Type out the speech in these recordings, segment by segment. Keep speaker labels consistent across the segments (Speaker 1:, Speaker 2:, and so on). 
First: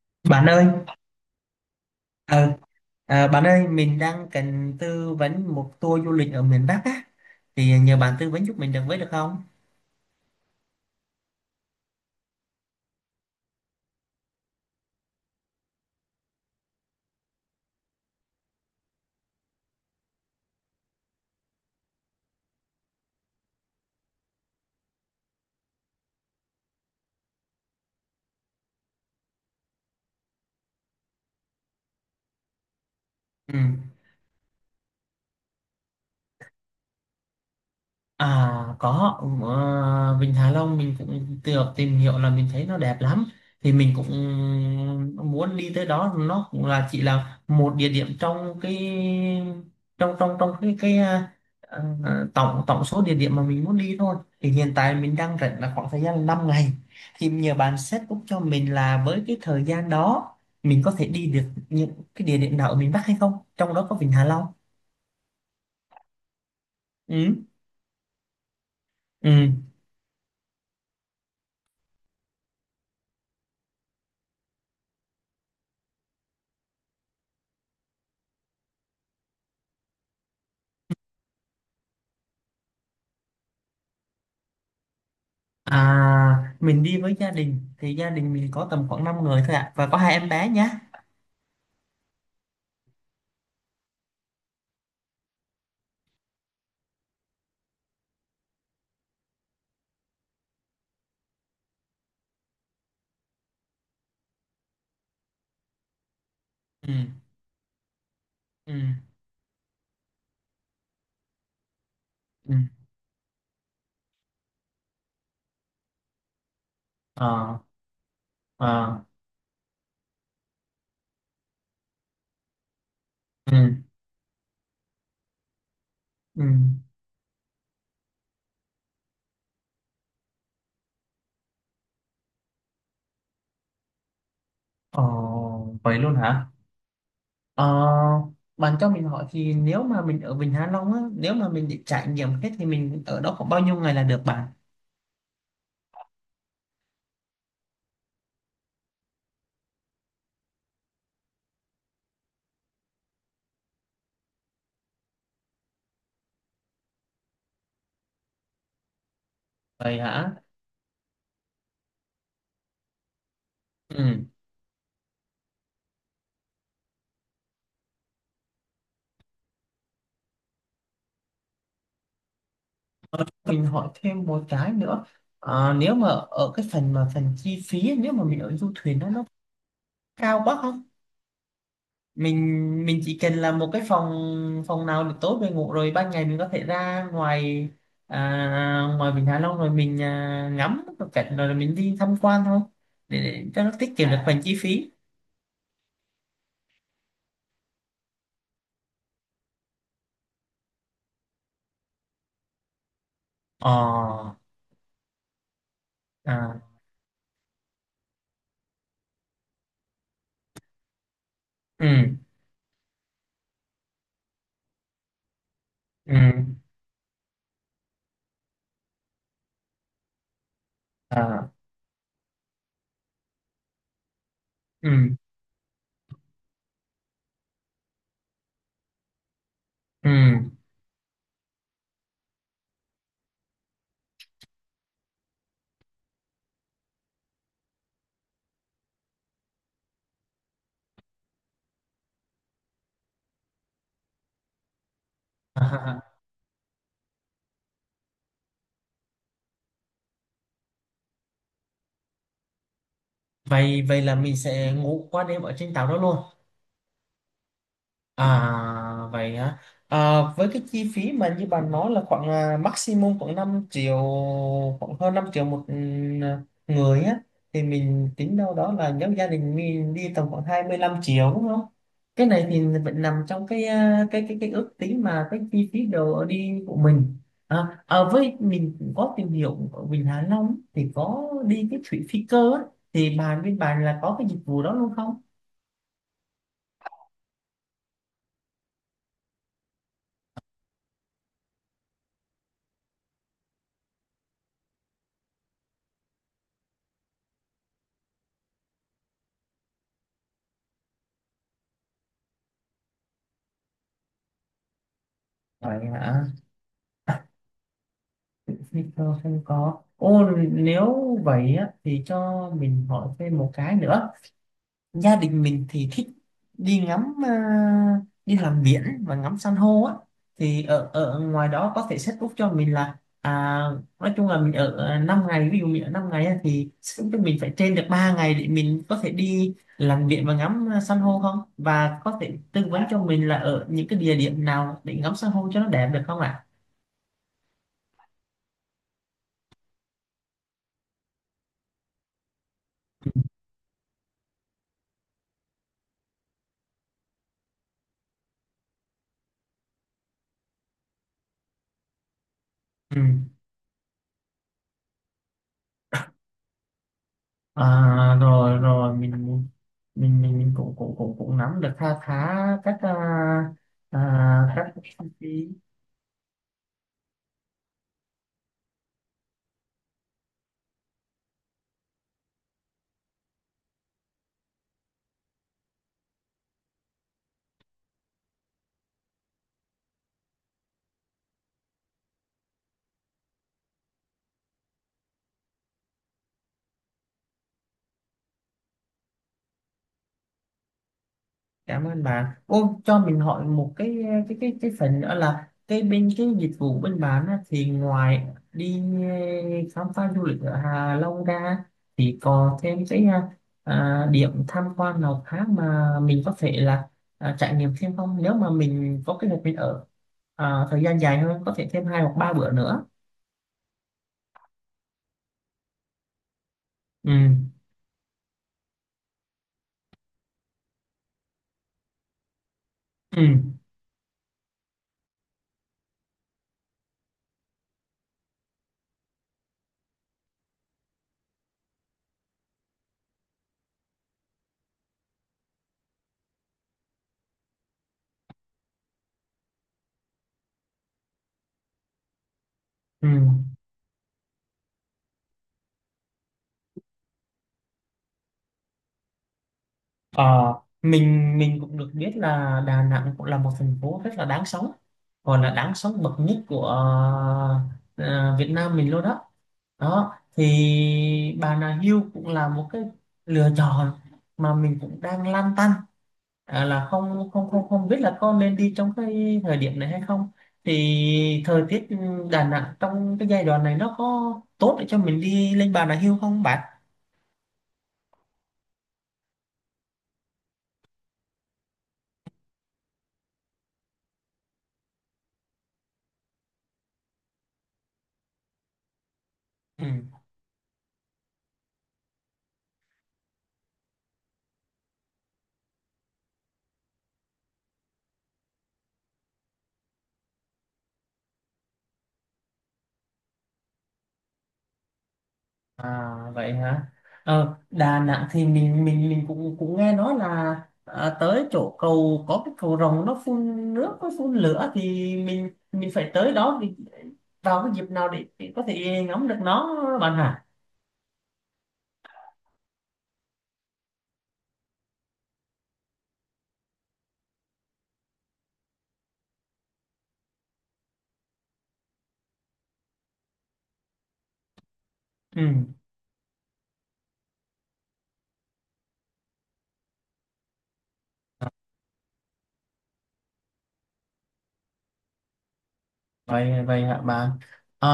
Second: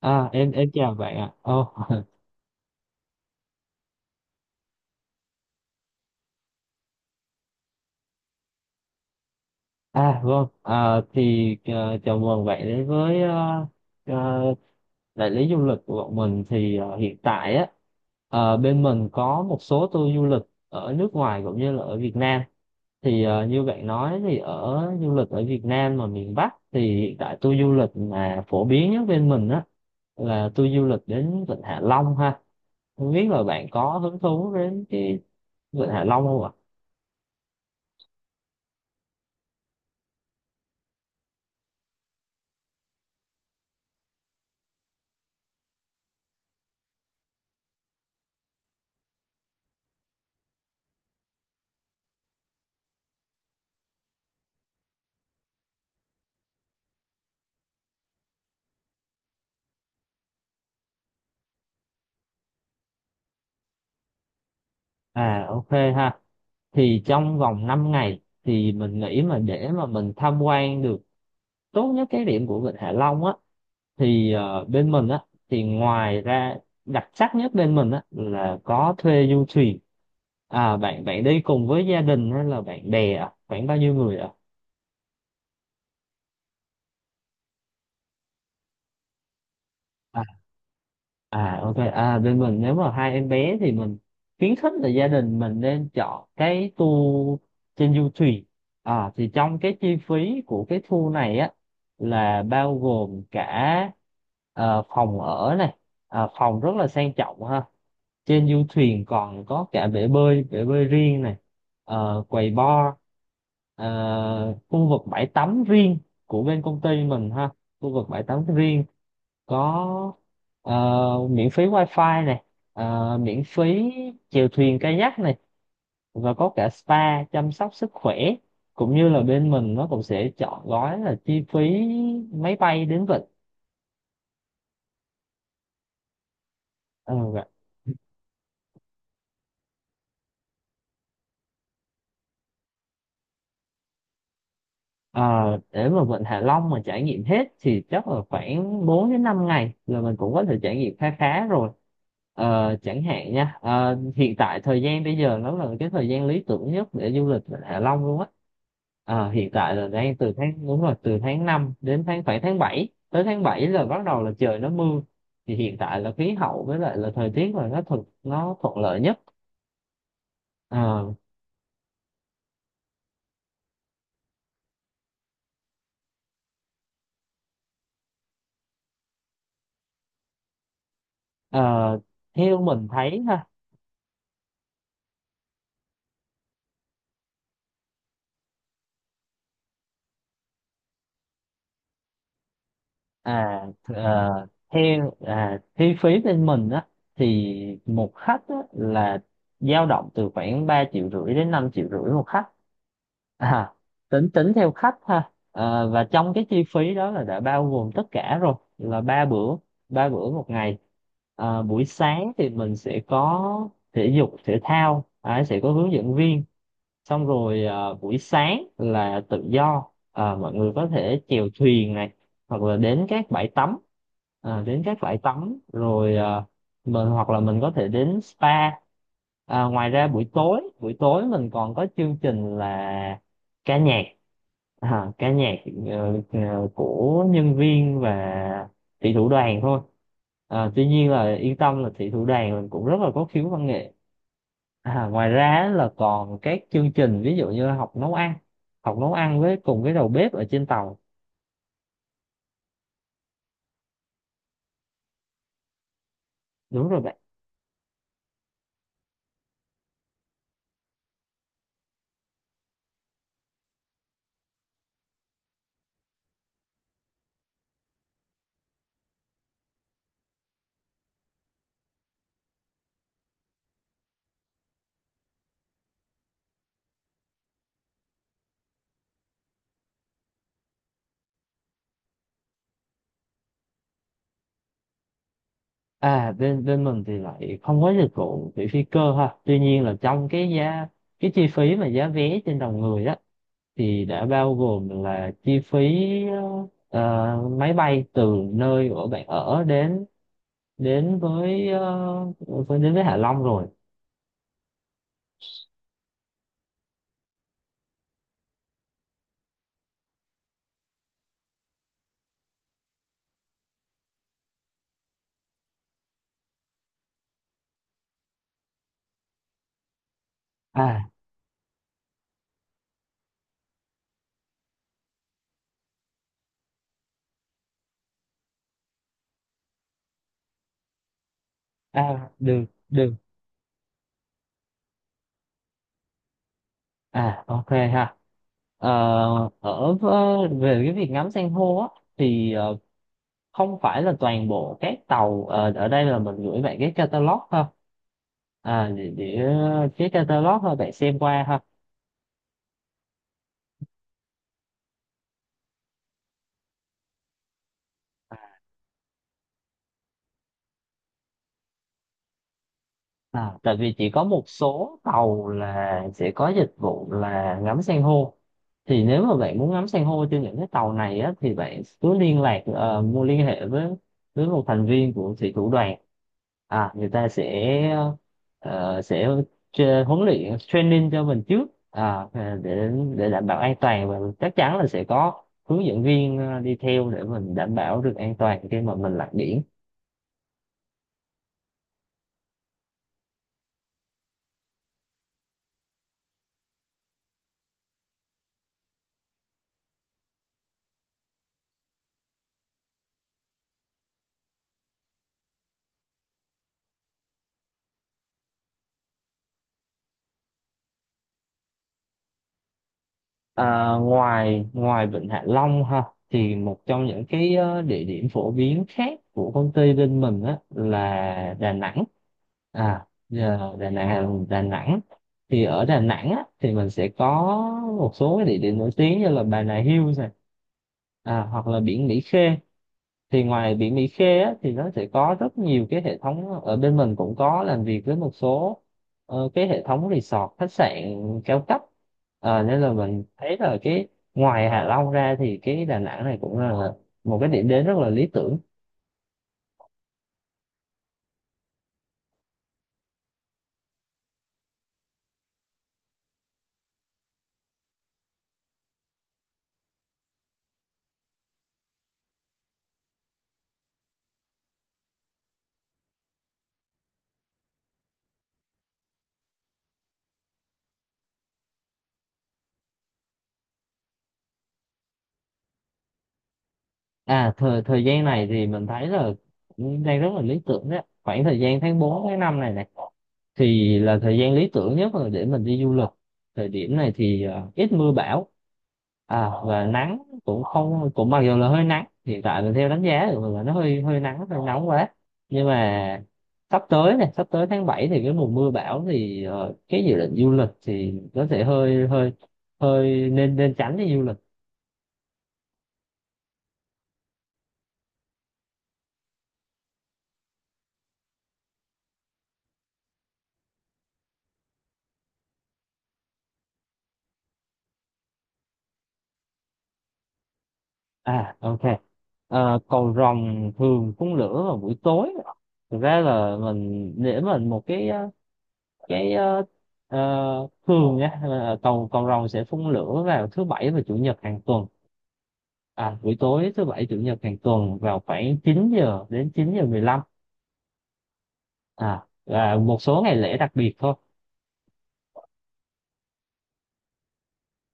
Speaker 1: À,
Speaker 2: Bạn
Speaker 1: em
Speaker 2: ơi,
Speaker 1: em chào bạn ạ. Ồ,
Speaker 2: ờ, bạn ơi, mình đang cần tư vấn một tour du lịch ở miền Bắc á, thì nhờ bạn tư vấn giúp mình được với được không?
Speaker 1: à vâng. À, thì chào mừng bạn đến với ờ, đại lý du lịch của bọn mình. Thì hiện tại á bên mình có một số tour du lịch ở nước ngoài cũng như là ở Việt Nam. Thì như bạn nói thì ở du lịch ở Việt Nam mà miền Bắc thì hiện tại tour du lịch mà phổ biến nhất bên mình á là tour du lịch đến Vịnh Hạ Long ha. Không biết là
Speaker 2: Ừ.
Speaker 1: bạn có hứng thú đến cái Vịnh Hạ Long không ạ?
Speaker 2: À có, Vịnh Hạ Long mình cũng được tìm hiểu là mình thấy nó đẹp lắm, thì mình cũng muốn đi tới đó. Nó cũng là chỉ là một địa điểm trong cái trong trong trong cái tổng tổng số địa điểm mà mình muốn đi thôi. Thì hiện tại mình đang rảnh là khoảng thời gian 5 ngày, thì nhờ bạn set up cho mình là với cái thời gian đó mình có thể đi được những cái địa điểm nào ở miền Bắc hay không, trong đó có Vịnh Hạ Long.
Speaker 1: À ok ha. Thì
Speaker 2: Ừ.
Speaker 1: trong vòng 5 ngày thì mình nghĩ mà
Speaker 2: Ừ.
Speaker 1: để mà mình tham quan được tốt nhất cái điểm của Vịnh Hạ Long á thì bên mình á thì ngoài ra đặc sắc nhất bên mình á là có thuê du thuyền. À bạn bạn đi cùng với gia đình hay là bạn bè à? Khoảng bao nhiêu người ạ?
Speaker 2: À, mình đi với gia đình thì gia đình mình có tầm khoảng 5 người thôi ạ, và có hai em bé nhá.
Speaker 1: À ok, à bên mình nếu mà hai em bé thì mình khuyến khích là gia đình mình nên chọn cái tour trên du thuyền. À thì trong cái chi phí của cái tour này á là bao gồm cả phòng ở này. Phòng rất là
Speaker 2: Ừ.
Speaker 1: sang trọng ha. Trên du
Speaker 2: Ừ.
Speaker 1: thuyền còn có cả bể bơi riêng này, quầy
Speaker 2: Ừ.
Speaker 1: bar, khu vực bãi tắm riêng của bên công ty mình ha,
Speaker 2: Ờ.
Speaker 1: khu vực bãi tắm riêng
Speaker 2: Ờ.
Speaker 1: có miễn phí wifi này, miễn
Speaker 2: Ừ.
Speaker 1: phí chèo thuyền kayak này và
Speaker 2: Ừ.
Speaker 1: có cả spa chăm sóc sức khỏe cũng như là bên mình nó cũng sẽ chọn gói là chi phí máy bay đến vịnh.
Speaker 2: Ờ. Vậy luôn hả?
Speaker 1: Ừ.
Speaker 2: Ờ. Bạn cho mình hỏi thì nếu mà mình ở Vịnh Hạ Long á, nếu mà mình định trải nghiệm hết thì mình ở đó khoảng bao nhiêu ngày là được bạn?
Speaker 1: Ờ, để mà Vịnh Hạ Long mà trải nghiệm hết thì chắc là khoảng 4 đến 5 ngày là mình cũng có thể trải nghiệm khá khá rồi. Chẳng hạn nha, hiện tại thời gian bây giờ nó là cái thời gian lý tưởng nhất để du lịch Vịnh Hạ Long luôn á. Hiện tại là
Speaker 2: Vậy
Speaker 1: đang từ
Speaker 2: hả?
Speaker 1: tháng đúng rồi từ tháng 5 đến khoảng tháng bảy là bắt đầu
Speaker 2: Ừ.
Speaker 1: là trời nó mưa. Thì hiện tại là khí hậu với lại là thời tiết là nó thuận lợi nhất. Ờ,
Speaker 2: Mình hỏi thêm một cái nữa. Ờ, nếu mà ở cái phần mà phần chi phí nếu mà mình ở du thuyền đó nó cao quá không?
Speaker 1: ờ, Theo
Speaker 2: mình
Speaker 1: mình
Speaker 2: mình chỉ
Speaker 1: thấy
Speaker 2: cần
Speaker 1: ha.
Speaker 2: là một cái phòng, phòng nào được tốt về ngủ, rồi ban ngày mình có thể ra ngoài, ngoài Vịnh Hạ Long, rồi mình ngắm một cảnh rồi mình đi tham quan thôi, để cho nó tiết kiệm được phần chi phí.
Speaker 1: Theo chi phí bên mình á thì một khách á, là dao động từ khoảng 3,5 triệu đến 5,5 triệu một khách, à, tính
Speaker 2: Ờ.
Speaker 1: tính theo khách ha. Ờ, và trong cái
Speaker 2: À.
Speaker 1: chi phí đó là đã bao gồm tất cả rồi, là ba bữa một ngày. Ờ, buổi
Speaker 2: Ừ.
Speaker 1: sáng thì mình sẽ có thể dục thể thao, à, sẽ có hướng dẫn viên
Speaker 2: Ừ.
Speaker 1: xong rồi, à, buổi sáng là tự do, à, mọi người có thể chèo
Speaker 2: À.
Speaker 1: thuyền này hoặc là đến các bãi tắm à, đến các
Speaker 2: Ừ.
Speaker 1: bãi tắm rồi, à, mình hoặc là mình có thể đến spa, à, ngoài ra
Speaker 2: Ừ.
Speaker 1: buổi tối mình còn có chương trình là ca nhạc, à, ca nhạc ờ, ờ, của nhân viên và thị thủ đoàn thôi, à, tuy nhiên là yên tâm là thị thủ đoàn mình cũng rất là có khiếu văn nghệ. À, ngoài ra á, là
Speaker 2: à,
Speaker 1: còn các chương trình ví dụ như là học nấu ăn với cùng cái đầu bếp ở trên tàu.
Speaker 2: vậy vậy là mình sẽ ngủ qua đêm ở trên tàu đó luôn.
Speaker 1: Đúng rồi bạn.
Speaker 2: À vậy hả? À, với cái chi phí mà như bạn nói là khoảng maximum khoảng 5 triệu, khoảng hơn 5 triệu một người á, thì mình tính đâu đó là nếu gia đình mình đi tầm khoảng 25 triệu, đúng không? Cái này thì vẫn nằm trong cái ước tính mà cái chi phí đồ ở đi của mình. Với mình cũng có tìm hiểu ở Vịnh Hạ Long thì có đi cái thủy phi cơ á, thì bên bạn là có cái dịch vụ đó luôn không?
Speaker 1: À bên bên mình thì lại không có dịch vụ vị phi cơ ha, tuy nhiên là trong cái chi phí mà giá vé trên đầu người đó thì đã bao gồm là chi phí ờ, máy bay từ nơi của bạn ở đến đến với ờ, với- đến với Hạ Long rồi.
Speaker 2: Vậy hả? Victor không có ô nếu vậy á, thì cho mình hỏi thêm một cái nữa. Gia đình mình thì thích đi ngắm, đi làm biển và ngắm san hô á, thì ở
Speaker 1: à
Speaker 2: ở ngoài đó có thể set up cho mình là, nói chung là mình ở 5 ngày, ví dụ mình ở 5 ngày á, thì set up cho mình phải trên được 3 ngày để mình có thể đi làm biển và ngắm san hô không, và có
Speaker 1: à
Speaker 2: thể tư
Speaker 1: được
Speaker 2: vấn cho
Speaker 1: được.
Speaker 2: mình là ở những cái địa điểm nào để ngắm san hô cho nó đẹp được không ạ?
Speaker 1: À ok ha. Ờ, Về cái việc ngắm san hô á thì không phải là toàn bộ các tàu, ở đây là mình gửi bạn cái catalog ha. À cái catalog thôi bạn xem qua ha.
Speaker 2: Ừ. À, rồi rồi mình cũng cũng cũng cũng nắm được kha khá các
Speaker 1: À, tại vì chỉ có một
Speaker 2: các chi
Speaker 1: số
Speaker 2: phí.
Speaker 1: tàu là sẽ có dịch vụ là ngắm san hô, thì nếu mà bạn muốn ngắm san hô trên những cái tàu này á, thì bạn cứ liên lạc ờ, mua liên hệ với một thành viên của thủy thủ đoàn, à người ta sẽ sẽ huấn luyện training cho mình trước, à, à, để để đảm bảo an toàn và chắc chắn là sẽ có hướng dẫn viên đi theo để mình đảm bảo được an toàn khi mà mình lặn biển.
Speaker 2: Cảm ơn bạn. Ô cho mình hỏi một cái phần nữa là cái bên cái dịch vụ bên bạn á, thì ngoài đi khám phá du lịch ở Hạ Long ra thì còn thêm cái điểm tham quan nào khác mà mình có thể là trải nghiệm thêm không, nếu mà mình có kế hoạch mình ở thời gian dài hơn có thể thêm 2 hoặc 3 bữa nữa.
Speaker 1: À, ngoài ngoài Vịnh Hạ Long ha, thì một trong
Speaker 2: Ừ.
Speaker 1: những cái địa điểm phổ biến khác của công ty bên mình á là Đà Nẵng. À
Speaker 2: Ừ.
Speaker 1: giờ Đà Nẵng, Đà Nẵng. Thì ở Đà Nẵng á thì mình sẽ có một số cái địa điểm nổi tiếng như là Bà Nà Hills này, à, hoặc là biển Mỹ Khê. Thì ngoài biển Mỹ Khê á, thì nó sẽ có rất nhiều cái hệ thống, ở bên mình cũng có làm việc với một số cái hệ thống resort khách sạn cao cấp. Ờ, nên là
Speaker 2: Ừ.
Speaker 1: mình thấy là cái ngoài Hạ Long ra thì cái Đà Nẵng này cũng là một cái điểm đến rất là lý tưởng.
Speaker 2: Ờ, mình cũng được biết là Đà Nẵng cũng là một thành phố rất là đáng sống, còn là đáng sống bậc nhất của ờ, Việt Nam mình luôn đó. Đó thì Bà Nà Hills cũng là một cái lựa chọn mà mình cũng đang lăn tăn, là không không không không biết là có nên đi trong cái thời điểm này hay không, thì thời tiết Đà Nẵng trong cái giai đoạn này nó có tốt để cho mình đi lên Bà Nà Hills không bạn?
Speaker 1: À thời thời gian này thì mình thấy là cũng đang rất là lý tưởng đấy. Khoảng thời gian tháng 4 tháng 5 này này thì là thời gian lý tưởng nhất là để mình đi du lịch. Thời điểm này thì ít mưa bão, à, và
Speaker 2: Ừ.
Speaker 1: nắng cũng không cũng mặc dù là hơi nắng. Hiện tại mình theo đánh giá thì là nó hơi hơi nắng hơi nóng quá. Nhưng mà sắp tới tháng 7 thì cái mùa mưa bão thì cái dự định du lịch thì có thể hơi hơi hơi nên nên tránh đi du lịch.
Speaker 2: À vậy hả? Ờ, Đà Nẵng thì mình cũng cũng nghe nói là, tới chỗ cầu có cái cầu rồng nó phun nước nó phun lửa thì mình phải tới đó, thì vào cái dịp nào để có thể ngắm được nó bạn hả?
Speaker 1: À ok. Ờ, cầu rồng thường phun lửa vào buổi tối. Thực ra là mình để mình một cái thường nhé. Là cầu cầu rồng sẽ phun lửa vào thứ bảy và chủ nhật hàng tuần.
Speaker 2: Ừ.
Speaker 1: À buổi tối thứ bảy chủ nhật hàng tuần vào khoảng 9 giờ đến 9 giờ 15. À và một số ngày lễ đặc biệt thôi.
Speaker 2: vậy vậy hả bạn? à,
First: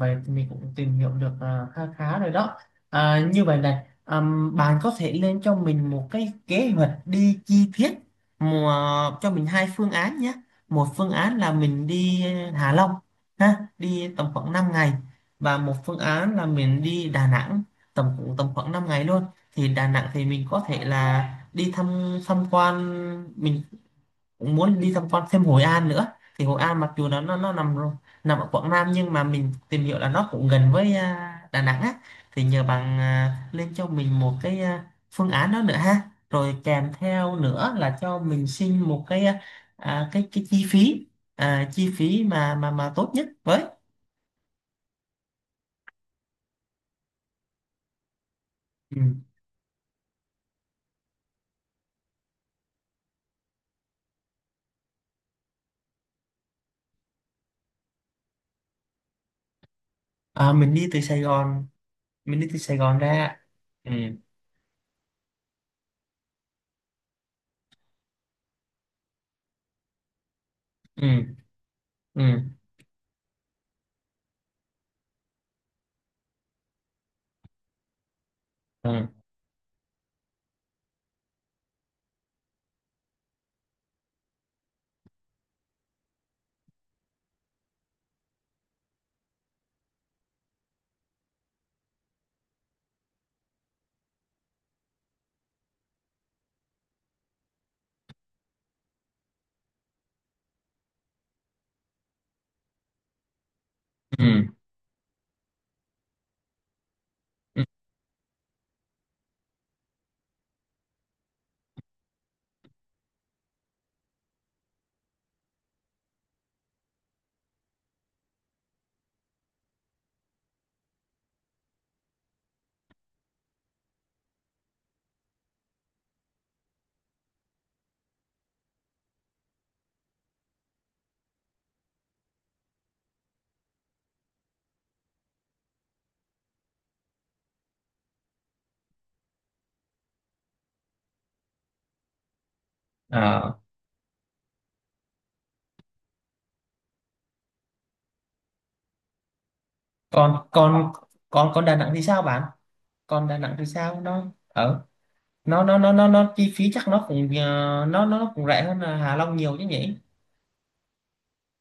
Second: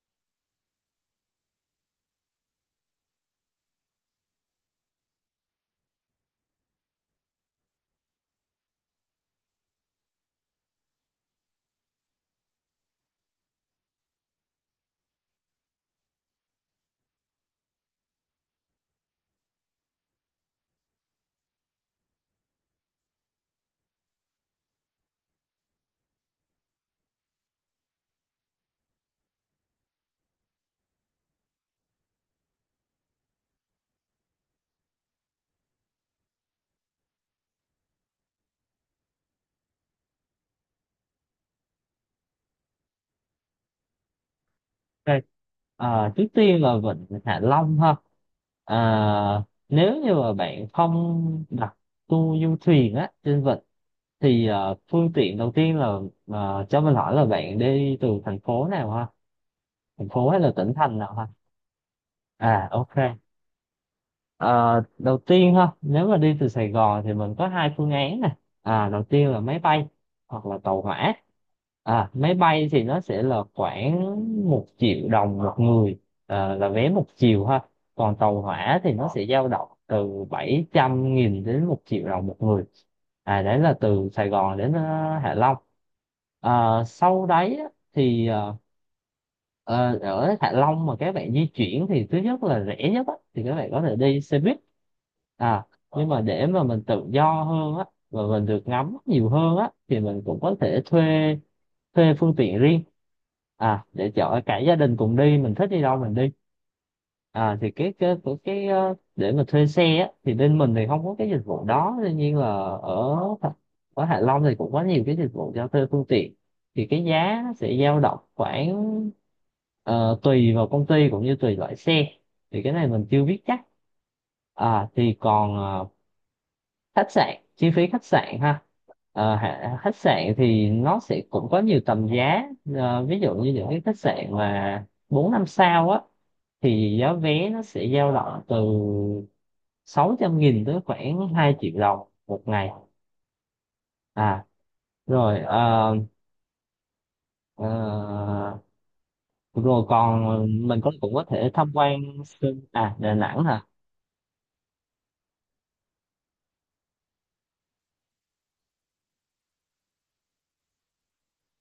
Speaker 2: Vậy thì mình cũng tìm hiểu được khá khá rồi đó. Như vậy này, bạn có thể lên cho mình một cái kế hoạch đi chi tiết mùa cho mình hai phương án nhé. Một phương án là mình đi Hạ Long ha, đi tầm khoảng 5 ngày, và một phương án là mình đi Đà Nẵng, tầm khoảng 5 ngày luôn. Thì Đà Nẵng thì mình có thể là đi tham quan. Mình cũng muốn đi tham quan thêm Hội An nữa, thì Hội An mặc dù nó nằm ở Quảng Nam, nhưng mà mình tìm hiểu là nó cũng gần với Đà Nẵng á, thì nhờ bạn lên cho mình một cái phương án đó nữa ha. Rồi kèm theo nữa là cho mình xin một cái, cái chi phí, chi phí mà tốt nhất với.
Speaker 1: Ok. Ờ, trước tiên là Vịnh Hạ Long ha. À,
Speaker 2: Ừ.
Speaker 1: nếu như mà bạn không đặt tour du thuyền á trên vịnh thì phương tiện đầu tiên là, cho mình hỏi là bạn đi từ thành phố nào ha? Thành phố hay
Speaker 2: à,
Speaker 1: là tỉnh
Speaker 2: mình đi
Speaker 1: thành
Speaker 2: từ
Speaker 1: nào
Speaker 2: Sài
Speaker 1: ha?
Speaker 2: Gòn mình đi từ
Speaker 1: À
Speaker 2: Sài Gòn
Speaker 1: ok.
Speaker 2: ra. Ừ.
Speaker 1: Ờ, đầu tiên ha, nếu mà đi từ Sài Gòn thì mình có hai phương án nè, à đầu tiên là máy bay hoặc là tàu hỏa.
Speaker 2: Ừ.
Speaker 1: À máy
Speaker 2: Ừ.
Speaker 1: bay thì nó sẽ là khoảng 1 triệu đồng một người, là vé một chiều ha, còn tàu hỏa
Speaker 2: Ừ.
Speaker 1: thì nó sẽ dao động từ 700.000 đến 1 triệu đồng một người. À đấy là từ Sài Gòn đến Hạ Long. À, sau đấy á, thì ờ, Ờ, ở Hạ Long mà các bạn di chuyển thì thứ nhất là rẻ nhất á, thì các bạn có thể đi xe buýt, à nhưng mà để mà mình tự do hơn á và mình được ngắm nhiều hơn á thì mình cũng có thể thuê thuê phương tiện riêng, à để
Speaker 2: Ừ,
Speaker 1: chở cả gia đình cùng đi, mình thích đi đâu mình đi. À
Speaker 2: ừ.
Speaker 1: thì cái để mà thuê xe á, thì bên mình thì không có cái dịch vụ đó, tuy nhiên là ở ở Hạ Long thì cũng có nhiều cái dịch vụ cho thuê phương tiện, thì cái giá nó sẽ dao động khoảng, tùy vào công ty cũng như tùy loại xe, thì cái này mình chưa biết chắc. À thì còn khách sạn, chi phí khách sạn ha. Khách sạn thì nó sẽ cũng có nhiều tầm giá. Ờ, ví dụ như những cái khách sạn mà bốn năm sao á thì giá vé nó sẽ dao động từ 600.000 tới khoảng 2 triệu đồng một ngày.
Speaker 2: Ờ,
Speaker 1: À rồi ờ, rồi còn
Speaker 2: còn
Speaker 1: mình có
Speaker 2: còn
Speaker 1: cũng có thể
Speaker 2: còn còn
Speaker 1: tham
Speaker 2: Đà Nẵng
Speaker 1: quan
Speaker 2: thì sao bạn?
Speaker 1: à Đà
Speaker 2: Còn Đà
Speaker 1: Nẵng
Speaker 2: Nẵng
Speaker 1: hả.
Speaker 2: thì sao, nó ở nó chi phí chắc nó cũng nó cũng rẻ hơn là Hạ Long nhiều chứ nhỉ?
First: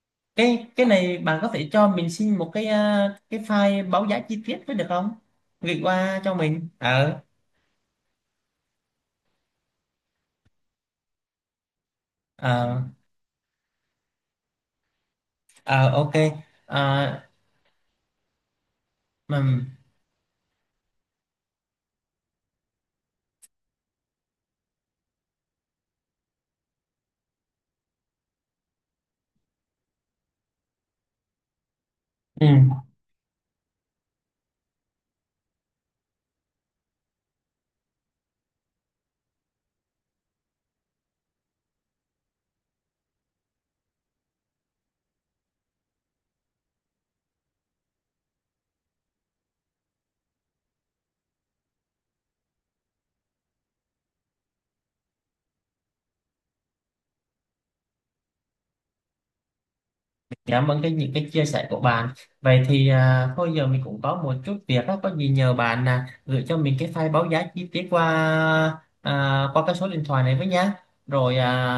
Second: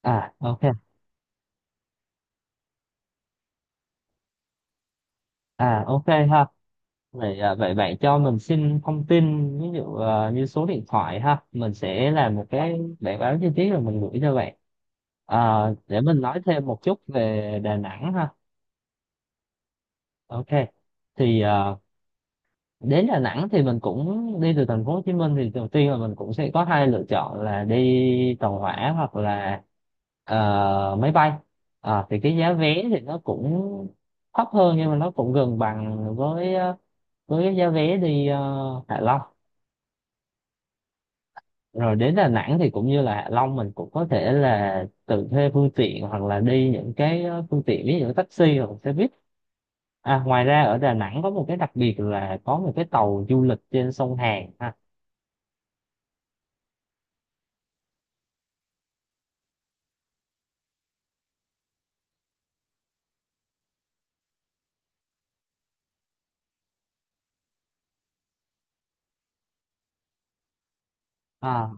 Speaker 1: à ok
Speaker 2: Cái này bạn có thể cho mình xin một cái file báo giá chi tiết với được không? Gửi
Speaker 1: à ok
Speaker 2: qua cho
Speaker 1: ha.
Speaker 2: mình. Ờ.
Speaker 1: Vậy, vậy bạn cho mình xin thông tin ví dụ à, như số điện thoại ha, mình sẽ làm một cái
Speaker 2: Ờ.
Speaker 1: bản báo chi tiết rồi mình gửi cho bạn. À,
Speaker 2: Ờ.
Speaker 1: để
Speaker 2: OK.
Speaker 1: mình nói thêm một chút
Speaker 2: Ờ.
Speaker 1: về Đà Nẵng ha.
Speaker 2: Ừm.
Speaker 1: Ok, thì à, đến Đà Nẵng thì mình cũng đi từ thành phố Hồ Chí Minh thì đầu tiên là mình cũng sẽ có hai lựa chọn là đi tàu hỏa hoặc là máy bay. À, thì cái
Speaker 2: Ừ.
Speaker 1: giá vé thì nó cũng thấp hơn nhưng mà nó cũng gần bằng với với cái giá vé đi Hạ Long. Rồi đến Đà Nẵng thì cũng như là Hạ Long, mình cũng có thể là tự thuê phương tiện hoặc là đi những cái phương tiện ví dụ taxi hoặc xe buýt. À, ngoài ra ở Đà Nẵng có một cái đặc biệt là có một cái tàu du lịch trên sông Hàn ha.
Speaker 2: Cảm ơn cái những cái chia sẻ của bạn. Vậy thì thôi giờ mình cũng có một chút việc đó, có gì nhờ bạn gửi cho mình cái file báo giá chi tiết qua, qua cái số điện thoại này với nhá. Rồi
Speaker 1: À,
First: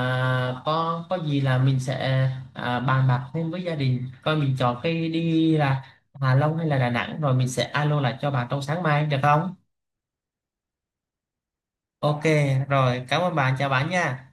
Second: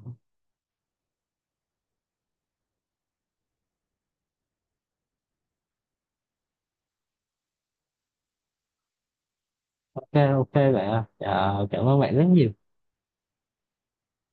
Speaker 2: có gì là mình sẽ bàn bạc thêm với gia đình coi mình chọn cái đi là Hà Long hay là Đà Nẵng, rồi mình sẽ alo lại cho bạn trong sáng mai được không?
Speaker 1: ok, ok vậy à. Ờ, cảm ơn bạn
Speaker 2: OK,
Speaker 1: rất nhiều.
Speaker 2: rồi cảm ơn bạn, chào bạn nha.